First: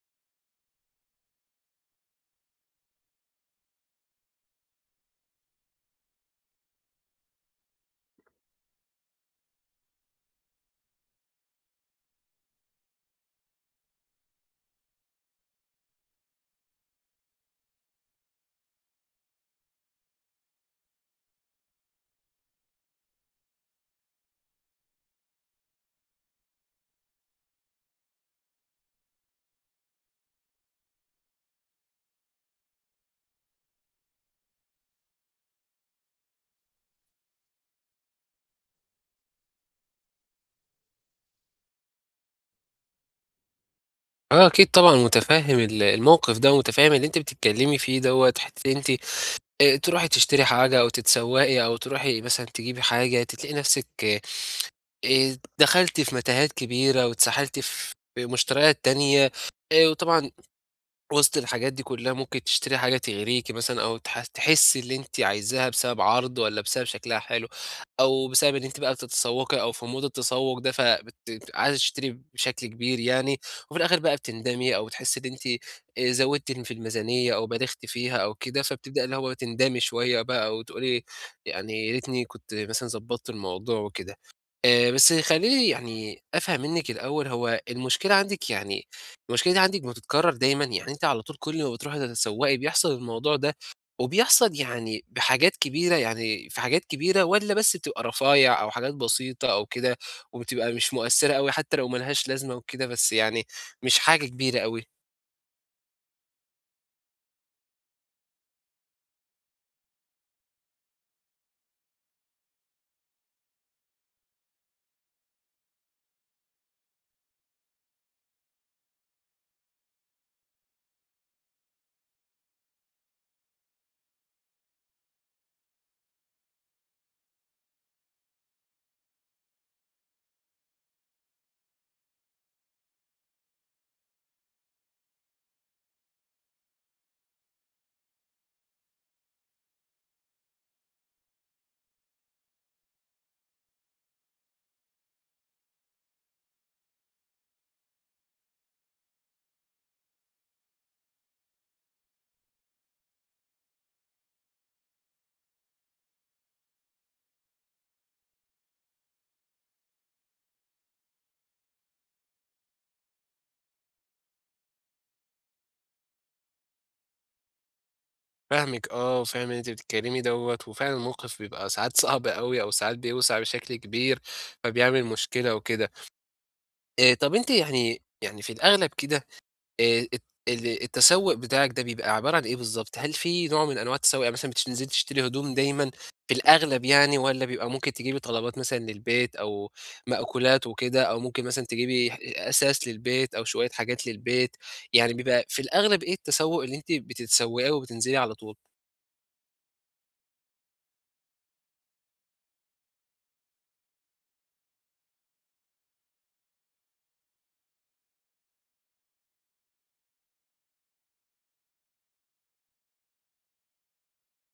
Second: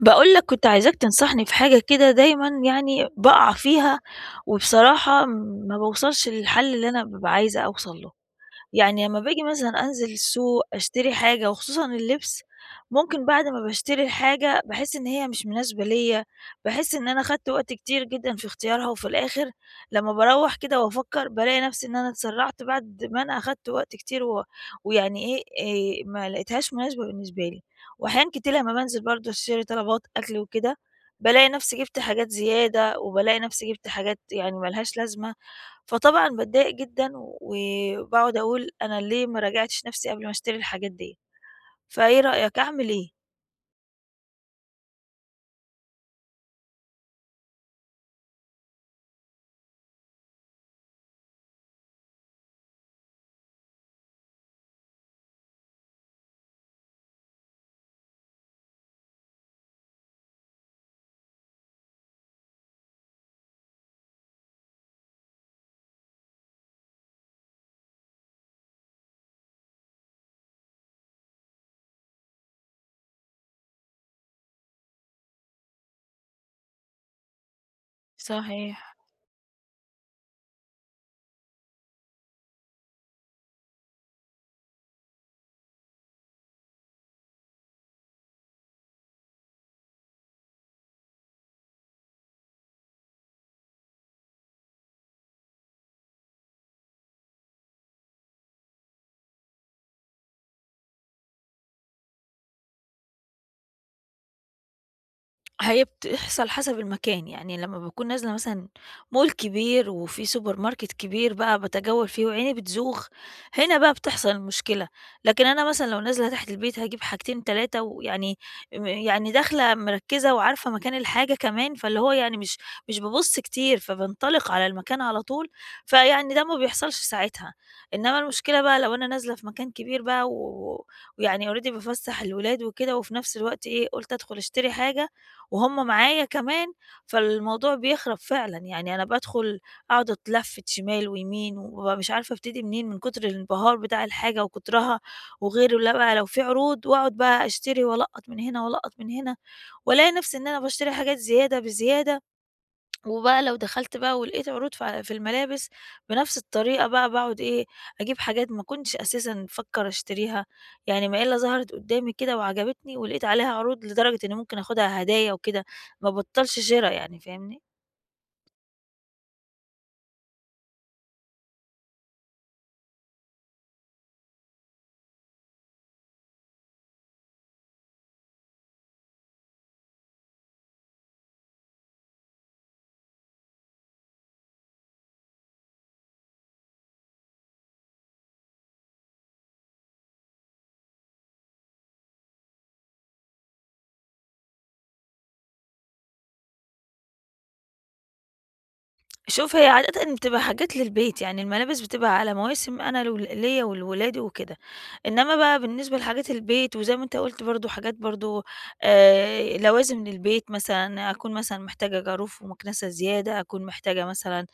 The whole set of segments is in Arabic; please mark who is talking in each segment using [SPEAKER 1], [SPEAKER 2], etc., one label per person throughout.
[SPEAKER 1] باقول لك كنت عايزاك تنصحني في حاجة كده دايمًا يعني باقع فيها، وبصراحة ما باوصلش للحل اللي أنا بابقى عايزة أوصل له. يعني لمّا باجي مثلًا أنزل السوق أشتري حاجة وخصوصًا اللبس، ممكن بعد ما باشتري الحاجة باحس إن هي مش مناسبة ليّا، باحس إن أنا خدت وقت كتير جدًا في اختيارها، وفي الآخر لمّا باروّح كده وأفكّر بالاقي نفسي إن أنا اتسرعت بعد ما أنا أخدت وقت كتير ويعني إيه، ما لقيتهاش مناسبة بالنسبة لي، وأحيان كتير لمّا بانزل برضه أشتري طلبات أكل وكده، بالاقي نفسي جِبت حاجات زيادة، وبالاقي نفسي جِبت حاجات يعني ما لهاش لازمة. فطبعًا باتضايق جدًا وباقعد أقول أنا ليه ما راجعتش نفسي قبل ما أشتري الحاجات ديّة، فإيه رأيك أعمل إيه؟
[SPEAKER 2] آه، أكيد طبعًا متفهّم الموقف ده، ومتفهّم اللي أنتِ بتتكلّمي فيه دوّة، حتّة أنتِ تروحي تشتري حاجة أو تتسوّقي أو تروحي مثلًا تجيبي حاجة، تلاقي نَفْسِك دخلتِ في متاهات كبيرة واتسحلتِ في مشتريات تانية. وطبعًا وسط الحاجات دي كلها ممكن تشتري حاجة تغريكِ مثلًا أو تحسّي اللي أنتِ عايزاها بسبب عرض والّا بسبب شكلها حلو، أو بسبب إن أنتِ بقى بتتسوّقي أو في مود التسوّق ده عايزة تشتري بشكل كبير يعني، وفي الآخر بقى بتندمي أو بتحسّي إن أنتِ زوّدتِ في الميزانية أو بالغتِ فيها أو كده،
[SPEAKER 1] صحيح.
[SPEAKER 2] فبتبدئي اللي هو تندمي شوية بقى وتقولي يعني يا ريتني كنت مثلًا ضبّطت الموضوع وكده. بس خلّيني يعني أفهم منِّك الأول، هو المشكلة عندِك يعني المشكلة دي عندِك بتتكرر دايمًا، يعني أنتِ على طول كل ما بتروحي تتسوقي بيحصل الموضوع ده، وبيحصل يعني بحاجات كبيرة، يعني في حاجات كبيرة والّا بس بتبقى رفايع أو حاجات بسيطة أو كده، وبتبقى مش مؤثرة أوي حتى لو ما لهاش لازمة وكده، بس يعني مش حاجة كبيرة أوي؟
[SPEAKER 1] هي بتحصل حسب المكان، يعني لمّا باكون نازلة مثلًا مول كبير وفي سوبر ماركت كبير بقى باتجول فيه وعيني بتزوغ، هنا بقى بتحصل المشكلة، لكن أنا مثلًا لو نازلة تحت البيت هاجيب حاجتين 3 ويعني يعني داخلة مركّزة وعارفة مكان الحاجة كمان، فاللي هو يعني مش بابُص كتير، فبانطلق على المكان على طول، فيعني ده ما بيحصلش ساعتها، إنما المشكلة بقى لو أنا نازلة في مكان كبير بقى ويعني already بافسّح الولاد وكده وفي نفس الوقت إيه، قُلت أدخل أشتري حاجة وهُم معايا كمان، فالموضوع بيخرب فعلًا، يعني أنا بادخل أقعد أتلفّت شمال ويمين وبابقى مش عارفة أبتدي منين من كتر الانبهار بتاع الحاجة وكترها، وغير لا بقى لو في عروض وأقعد بقى أشتري وألقّط من هنا وألقّط من هنا، والاقي نفسي إن أنا باشتري حاجات زيادة بزيادة، وبقى لو دخلت بقى ولقيت عروض في الملابس بنفس الطريقة بقى باقعد إيه، أجيب حاجات ما كنتش أساسًا بافكّر أشتريها، يعني ما إلا ظهرت قدّامي كده وعجبتني ولقيت عليها عروض لدرجة إني ممكن آخُدها هدايا وكده، ما بطّلش شِرا يعني فاهمني؟
[SPEAKER 2] فاهمِك آه، وفاهم اللي أنتِ بتتكلمي دوّة، وفعلًا الموقف بيبقى ساعات صعب أوي أو ساعات بيوسع بشكل كبير، فبيعمل مشكلة وكده. طب أنتِ يعني في الأغلب كده الت التسوّق بتاعك ده بيبقى عبارة عن إيه بالضبط؟ هل في نوع من أنواع التسوّق؟ يعني مثلًا بتنزلي تشتري هدوم دايمًا في الأغلب يعني، والّا بيبقى ممكن تجيبي طلبات مثلًا للبيت أو مأكولات وكده، أو ممكن مثلًا تجيبي أثاث للبيت أو شوية حاجات للبيت، يعني بيبقى في الأغلب إيه التسوّق اللي أنتِ بتتسوّقيه وبتنزلي على طول؟
[SPEAKER 1] شوف هي عادةً بتبقى حاجات للبيت، يعني الملابس بتبقى على مواسم أنا لول ليّا ولولادي وكده، إنّما بقى بالنسبة لحاجات البيت وزي ما أنت قُلت برضه حاجات برضه لوازم للبيت مثلًا، أكون مثلًا محتاجة جاروف ومكنسة زيادة، أكون محتاجة مثلًا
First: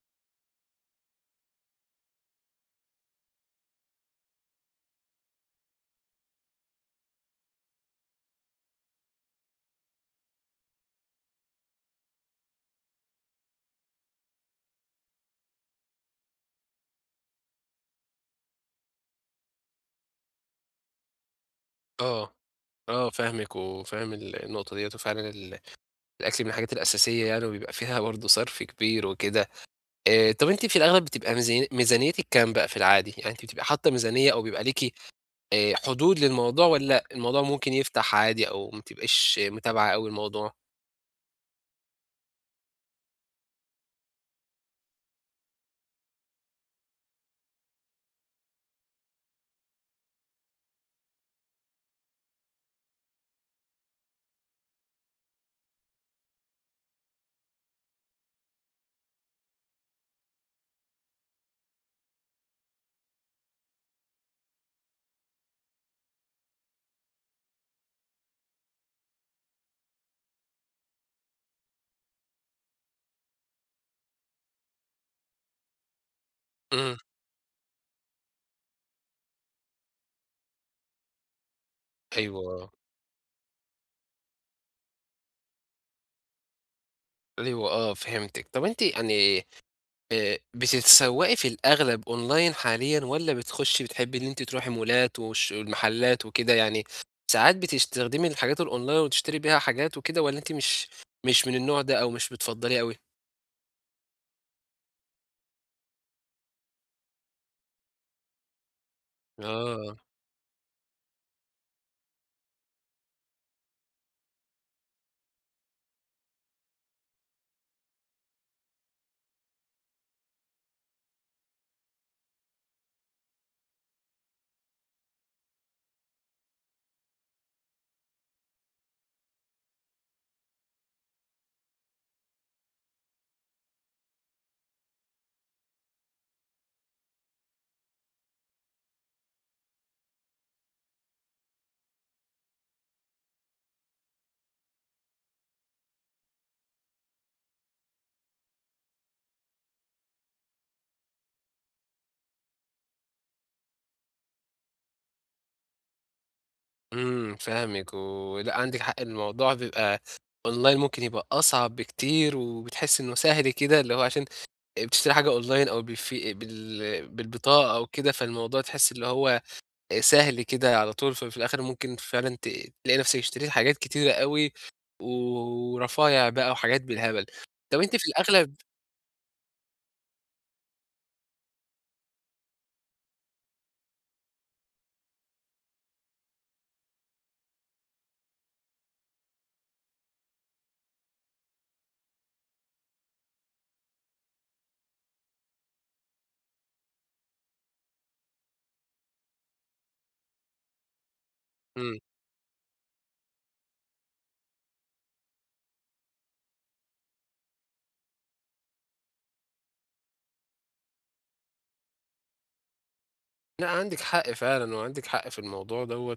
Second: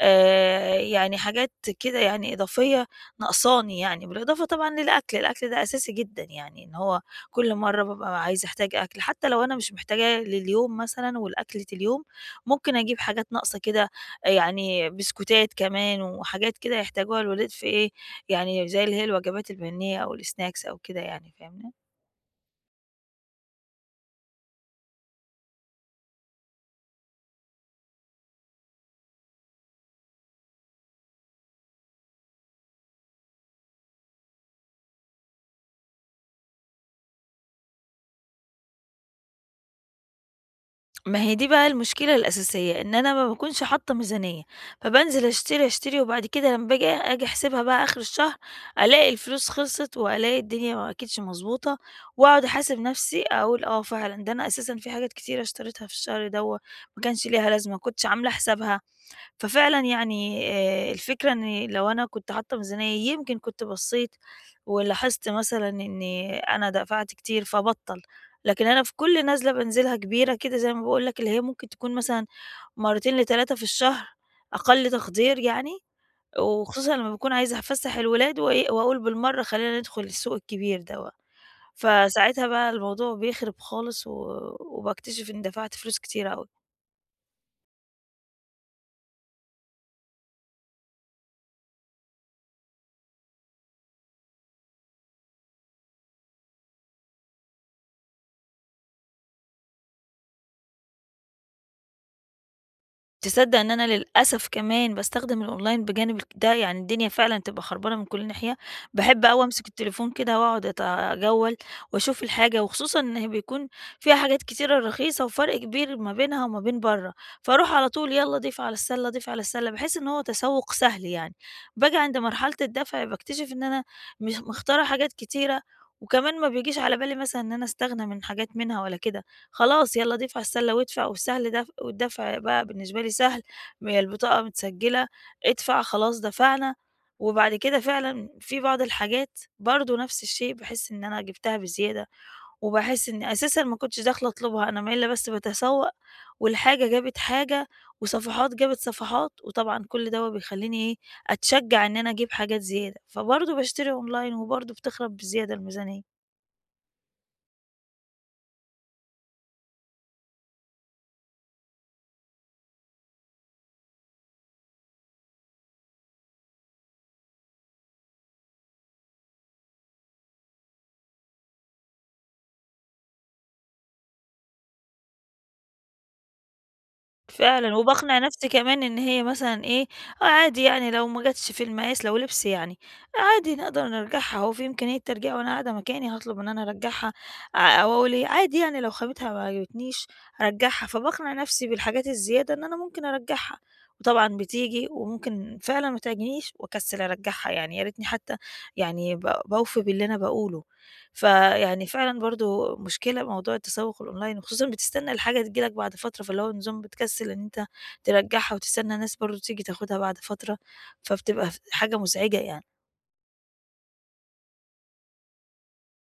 [SPEAKER 1] يعني حاجات كده يعني إضافية ناقصاني يعني، بالإضافة طبعًا للأكل. الأكل ده أساسي جدًا يعني إن هو كل مرّة بابقى عايزة أحتاج أكل، حتّى لو أنا مش محتاجاه لليوم مثلًا ولأكلة اليوم، ممكن أجيب حاجات ناقصة كده يعني بسكوتات كمان وحاجات كده يحتاجوها الولاد في إيه، يعني زي اللي هي الوجبات البنية أو السناكس أو كده يعني فاهمني؟
[SPEAKER 2] آه. آه فاهمِك وفاهم النقطة ديّة، وفعلًا الأكل من الحاجات الأساسية يعني، وبيبقى فيها برضه صرف كبير وكده. طب أنتِ في الأغلب بتبقى ميزانيتِك كام بقى في العادي؟ يعني أنتِ بتبقي حاطة ميزانية، أو بيبقى ليكِ حدود للموضوع، والّا الموضوع ممكن يفتح عادي، أو ما بتبقيش متابعة أوي الموضوع؟
[SPEAKER 1] ما هي دي بقى المشكلة الأساسية، إن أنا ما باكونش حاطة ميزانية، فبانزل أشتري، أشتري وبعد كده لمّا باجي آجي أحسبها بقى آخر الشهر، ألاقي الفلوس خلصت وألاقي الدنيا ما كانتش مضبوطة، وأقعد أحاسب نفسي أقول آه فعلًا ده أنا أساسًا في حاجات كتيرة اشتريتها في الشهر دوّة ما كانش ليها لازمة، ما كنتش عاملة حسابها. ففعلًا يعني الفكرة إن لو أنا كنت حاطة ميزانية يمكن كنت بصّيت ولاحظت مثلًا إني أنا دفعت كتير فابطّل، لكن أنا في كل نزلة بانزلها كبيرة كده زي ما باقول لك اللي هي ممكن تكون مثلًا مرتين ل3 في الشهر أقل تقدير يعني، وخصوصًا
[SPEAKER 2] إمم.
[SPEAKER 1] لمّا باكون عايزة أفسّح الولاد وإيه وأقول بالمرّة خلّينا ندخل السوق الكبير دوّة، فساعتها بقى
[SPEAKER 2] أيوه.
[SPEAKER 1] الموضوع بيخرب خالص وباكتشف إني دفعت فلوس كتيرة أوي.
[SPEAKER 2] أيوه آه، فهمتِك. طب أنتِ يعني بتتسوقي في الأغلب online حاليًا، والّا بتخشي بتحبي إن أنتِ تروحي مولات والمحلات وكده يعني، ساعات بتستخدمي الحاجات الonline وتشتري بيها حاجات وكده، والّا أنتِ مش من النوع ده أو مش بتفضّليه أوي؟
[SPEAKER 1] تصدّق إن أنا للأسف كمان باستخدم الأونلاين بجانب ده، يعني الدنيا فعلًا تبقى خربانة من كل ناحية، باحب أوي أمسك
[SPEAKER 2] آه.
[SPEAKER 1] التليفون كده وأقعد أجوّل وأشوف الحاجة، وخصوصًا إن هي بيكون فيها حاجات كتيرة رخيصة وفرق كبير ما بينها وما بين برّه، فاروح على طول يالّا ضيف على السَلّة، ضيف على السَلّة، باحس إن هو تسوُّق سهل يعني، باجي عند مرحلة الدفع باكتشف إن أنا مش مختارة حاجات كتيرة، وكمان ما بيجيش على بالي مثلًا إن أنا أستغنى من حاجات منها ولا كده، خلاص يالّا دفع السَلّة وادفع، والسهل والدفع بقى بالنسبة لي سهل، ما هي البطاقة متسجّلة، ادفع خلاص دفعنا، وبعد كده فعلًا في بعض الحاجات برضه نفس الشيء باحس إن أنا جِبتها بزيادة، وباحس إني أساسًا ما كنتش داخلة أطلبها، أنا مايلة بس باتسوّق، والحاجة جابت حاجة، وصفحات جابت صفحات، وطبعًا كل دوّة بيخلّيني إيه، أتشجّع إن أنا أجيب حاجات زيادة، فبرضه باشتري أونلاين وبرضه بتخرب بزيادة الميزانية.
[SPEAKER 2] إمم، فاهمِك. ولأ عندِك حق، الموضوع بيبقى أونلاين ممكن يبقى أصعب بكتير، وبتحسي إنه سهل كده اللي هو عشان بتشتري حاجة أونلاين أو بالفي بال بالبطاقة أو كده، فالموضوع تحسي اللي هو سهل كده على طول، ففي الآخر ممكن فعلًا تلاقي نفسِك اشتريتِ حاجات كتيرة أوي، ورفايع بقى وحاجات بالهبل.
[SPEAKER 1] فعلًا،
[SPEAKER 2] طب أنتِ في
[SPEAKER 1] وباقنع نفسي
[SPEAKER 2] الأغلب.
[SPEAKER 1] كمان إن هي مثلًا إيه، آه عادي يعني لو ما جاتش في المقاس لو لبس يعني، عادي نقدر نرجعها هو في إمكانية ترجيع وأنا قاعدة مكاني هاطلب إن أنا أرجعها، أو أقول إيه عادي يعني لو خامتها ما عجبتنيش أرجعها، فباقنع نفسي بالحاجات الزيادة إن أنا ممكن أرجعها، وطبعًا بتيجي وممكن فعلًا ما تعجبنيش وأكسل أرجعها يعني يا ريتني حتى يعني باوفي باللي أنا باقوله. فيعني
[SPEAKER 2] إمم.
[SPEAKER 1] فعلًا برضه مشكلة موضوع التسوق الأونلاين، وخصوصًا بتستنى الحاجة تيجي لك بعد فترة، فاللي هو نظام بتكسل إن أنت ترجّعها وتستنى ناس برضه تيجي تاخدها بعد فترة، فبتبقى حاجة مزعجة يعني.
[SPEAKER 2] لأ، عندِك حق فعلًا، وعندِك حق في الموضوع دوّة،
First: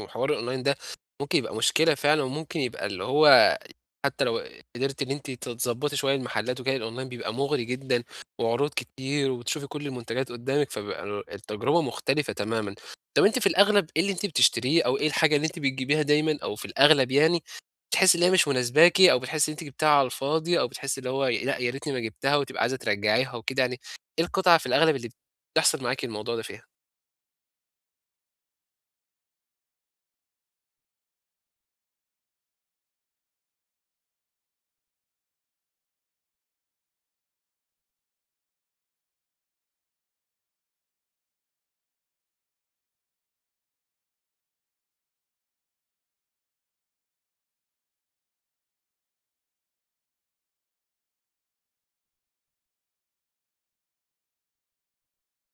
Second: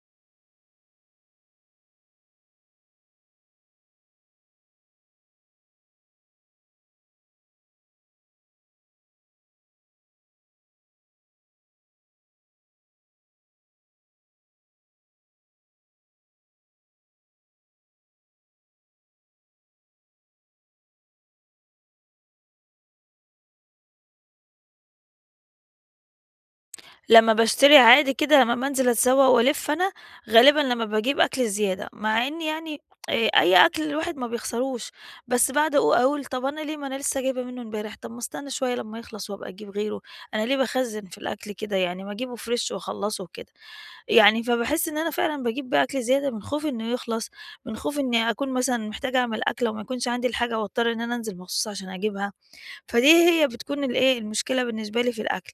[SPEAKER 2] وحوار الأونلاين ده ممكن يبقى مشكلة فعلًا، وممكن يبقى اللي هو حتى لو قدرتِ إن أنتِ تضبّطي شوية المحلات وكده، الأونلاين بيبقى مغري جدًا، وعروض كتير، وبتشوفي كل المنتجات قدّامِك، فبيبقى التجربة مختلفة تمامًا. طب أنتِ في الأغلب إيه اللي أنتِ بتشتريه، أو إيه الحاجة اللي أنتِ بتجيبيها دايمًا، أو في الأغلب يعني بتحسّي إن هي مش مناسباكِ، أو بتحسّي إن أنتِ جبتيها على الفاضي، أو بتحسّي اللي هو لأ، يا ريتني ما جبتها وتبقى عايزة ترجّعيها وكده، يعني إيه القطعة في الأغلب اللي بتحصل معاكِ الموضوع ده فيها؟
[SPEAKER 1] لمّا باشتري عادي كده لمّا بانزل أتسوق وألِف أنا، غالبًا لمّا باجيب أكل زيادة، مع إن يعني أي أكل الواحد ما بيخسروش، بس باقعد أقول طَب أنا ليه ما أنا لسه جايبة منه امبارح، طَب ما استنى شوية لمّا يخلص وأبقى أجيب غيره، أنا ليه باخزّن في الأكل كده يعني ما أجيبه فريش وأخلّصه وكده. يعني فباحس إن أنا فعلًا باجيب بقى أكل زيادة من خوفي إنه يخلص، من خوفي إني أكون مثلًا محتاجة أعمل أكلة وما يكونش عندي الحاجة وأضطر إن أنا أنزل مخصوص عشان أجيبها، فدي هي بتكون الإيه، المشكلة بالنسبة لي في الأكل.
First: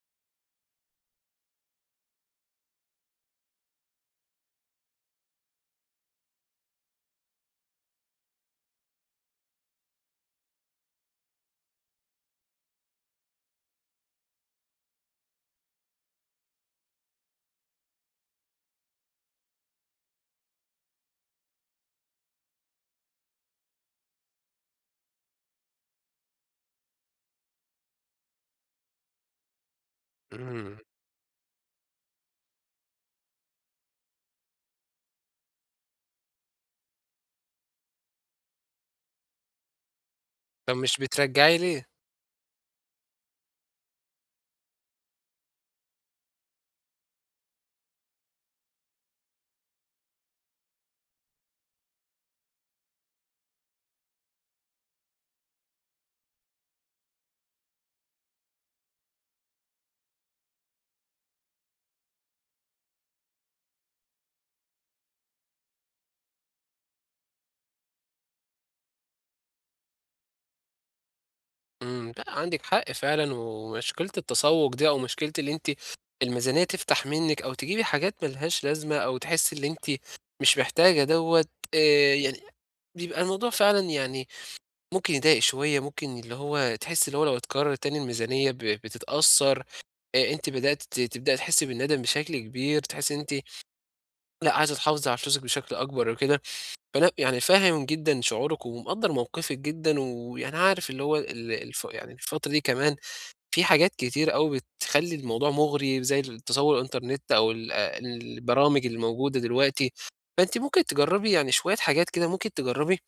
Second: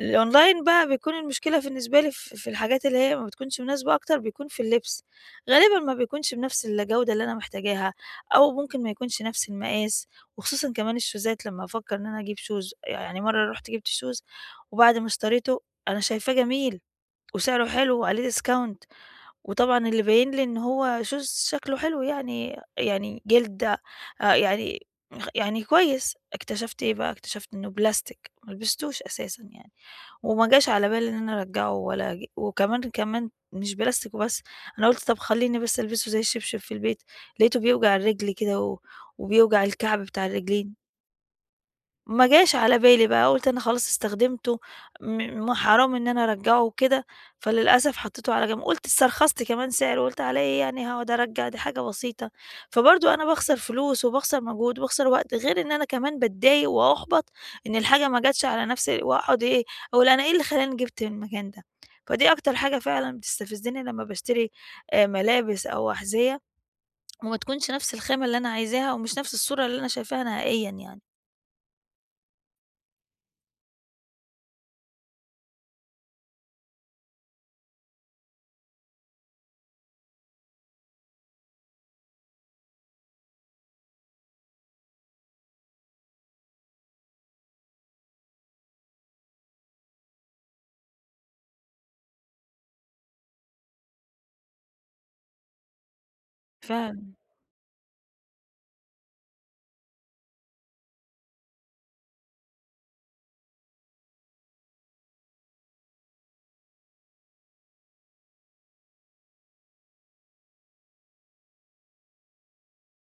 [SPEAKER 1] الأونلاين بقى بيكون المشكلة بالنسبة لي في الحاجات اللي هي ما بتكونش مناسبة أكتر بيكون في اللبس، غالبًا ما بيكونش بنفس الجودة اللي أنا محتاجاها، أو ممكن ما يكونش نفس المقاس، وخصوصًا كمان الشوزات لمّا أفكر إن أنا أجيب shoes يعني مرة رُحت جبت shoes وبعد ما اشتريته أنا شايفاه جميل وسعره حلو وعليه ديسكاونت، وطبعًا اللي باين لي إن هو شوز شكله حلو يعني يعني جلد يعني يعني كويس، اكتشفت إيه بقى، اكتشفت إنه بلاستيك ما لبستوش أساسًا يعني، وما جاش
[SPEAKER 2] إمم.
[SPEAKER 1] على بالي إن أنا أرجّعه ولا ج وكمان كمان مش بلاستيك وبس، أنا قُلت طب خلّيني بس ألبسه زي الشبشب في البيت، لقيته بيوجع الرجل كده وبيوجع الكعب بتاع
[SPEAKER 2] طب
[SPEAKER 1] الرجلين.
[SPEAKER 2] مش بترجّعي ليه؟
[SPEAKER 1] ما جاش على بالي بقى، قُلت أنا خلاص استخدمته، م حرام إن أنا أرجّعه وكده، فللأسف حطيته على جنب، قُلت استرخصت كمان سعر، قُلت على إيه يعني هاقعد أرجّع دي حاجة بسيطة، فبرضه أنا باخسر فلوس وباخسر مجهود وباخسر وقت، غير إن أنا كمان باتضايق وأُحبط إن الحاجة ما جاتش على نفسي وأقعد إيه، أقول أنا إيه اللي خلّاني جِبت من المكان ده، فدي أكتر حاجة فعلًا بتستفزني لمّا باشتري ملابس أو أحذية وما تكونش نفس الخامة اللي أنا عايزاها ومش نفس الصورة اللي أنا شايفاها نهائيًا يعني.
[SPEAKER 2] إمم. لأ، عندِك حق فعلًا، ومشكلة التسوّق دي أو مشكلة اللي أنتِ الميزانية تفتح منِّك أو تجيبي حاجات ما لهاش لازمة أو تحسّي اللي أنتِ مش محتاجة دوّة، يعني بيبقى الموضوع فعلًا يعني ممكن يضايق شوية، ممكن اللي هو تحسّي اللي هو لو اتكرر تاني الميزانية بتتأثّر، أنتِ بدأتِ تبدئي تحسّي بالندم بشكل كبير، تحسّي إن أنتِ لأ، عايزة تحافظي على فلوسِك بشكل أكبر وكده.
[SPEAKER 1] فعلًا.
[SPEAKER 2] فأنا يعني فاهم جدًا شعورِك ومقدّر موقفِك جدًا، ويعني عارف اللي هو ال الف يعني الفترة دي كمان في حاجات كتير أوي بتخلّي الموضوع مغري زي التسوق الإنترنت أو ال آه البرامج اللي موجودة دلوقتي، فأنتِ ممكن تجرّبي يعني شوية حاجات كده، ممكن تجرّبي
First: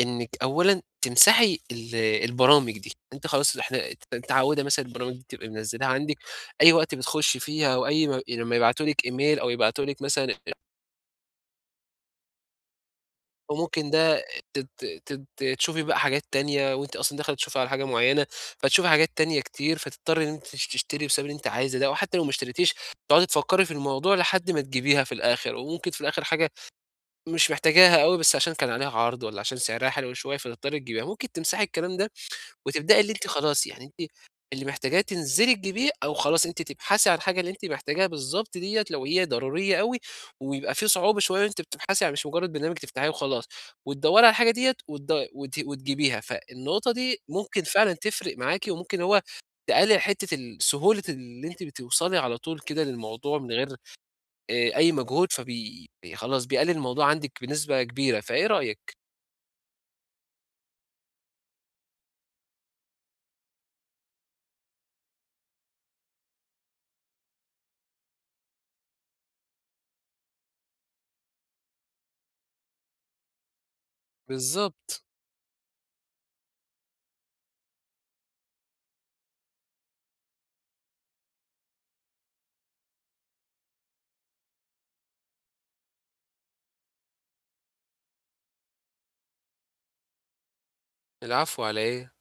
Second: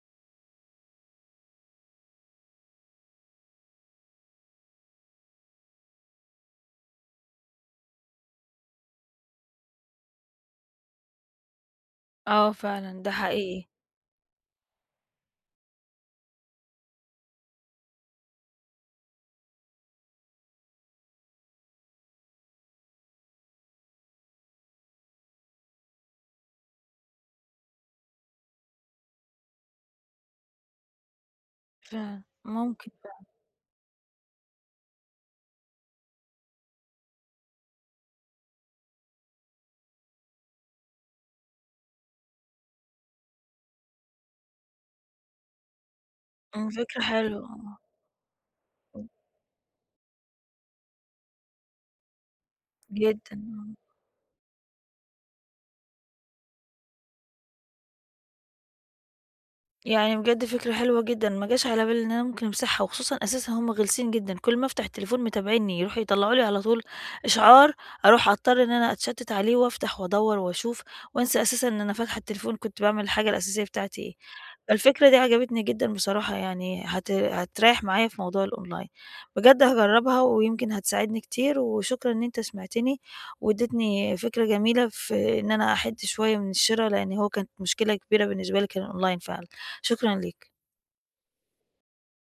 [SPEAKER 2] إنِّك أولًا تمسحي البرامج دي، أنتِ خلاص أنتِ متعوّدة مثلًا البرامج دي تبقي منزّلاها عندِك، أي وقت بتخشّي فيها أو أي ما لمّا يبعتوا لِك إيميل أو يبعتوا لك مثلًا،
[SPEAKER 1] آه فعلًا، ده حقيقي.
[SPEAKER 2] وممكن ده تت تت تشوفي بقى حاجات تانية وأنتِ أصلًا داخلة تشوفي على حاجة معينة، فتشوفي حاجات تانية كتير، فتضطري إن أنتِ تشتري بسبب اللي أنتِ عايزة ده، أو حتى لو ما اشتريتيش تقعدي تفكّري في الموضوع لحد ما تجيبيها في الآخر، وممكن في الآخر حاجة مش محتاجاها أوي بس عشان كان عليها عرض والّا عشان سعرها حلو شوية فتضطري تجيبيها، ممكن تمسحي الكلام ده
[SPEAKER 1] فعلًا، ممكن.
[SPEAKER 2] وتبدئي اللي أنتِ خلاص يعني أنتِ اللي محتاجاه تنزلي تجيبيه، أو خلاص أنتِ تبحثي عن الحاجة اللي أنتِ محتاجاها بالضبط ديّة لو هي ضرورية أوي، ويبقى في صعوبة شوية وأنتِ بتبحثي عن مش مجرد برنامج تفتحيه وخلاص، وتدوّري على الحاجة ديّة وتد وت وتجيبيها،
[SPEAKER 1] إمم،
[SPEAKER 2] فالنقطة
[SPEAKER 1] فكرة
[SPEAKER 2] دي
[SPEAKER 1] حلوة
[SPEAKER 2] ممكن
[SPEAKER 1] آه.
[SPEAKER 2] فعلًا تفرق معاكِ، وممكن هو تقلل حتة سهولة اللي أنتِ بتوصلي على طول كده
[SPEAKER 1] جدًا
[SPEAKER 2] للموضوع من غير
[SPEAKER 1] آه.
[SPEAKER 2] أي مجهود، خلاص بيقلل الموضوع عندِك بنسبة كبيرة، فإيه رأيك؟
[SPEAKER 1] يعني بجد فكرة حلوة جدًا، ما جاش على بالي إن أنا ممكن أمسحها، وخصوصًا أساسًا هُم غلسين جدًا، كل ما أفتح التليفون متابعينّي، يروحوا يطلعوا لي على طول إشعار، أروح أضطر إن أنا أتشتت عليه وأفتح وأدوّر وأشوف، وأنسى أساسًا إن أنا فاتحة التليفون كنت باعمل الحاجة الأساسية بتاعتي إيه.
[SPEAKER 2] بالضبط.
[SPEAKER 1] الفكرة دي عجبتني جدًا بصراحة، يعني هتريّح معايا في موضوع الأونلاين، بجد هاجرّبها ويمكن هتساعدني كتير، وشكرًا إن أنت سمعتني وادّيتني فكرة جميلة في إن أنا أحِد شوية من الشِرا، لإن هو كانت مشكلة كبيرة بالنسبة لي كان الأونلاين فعلًا، شكرًا ليك.
[SPEAKER 2] العفو على إيه؟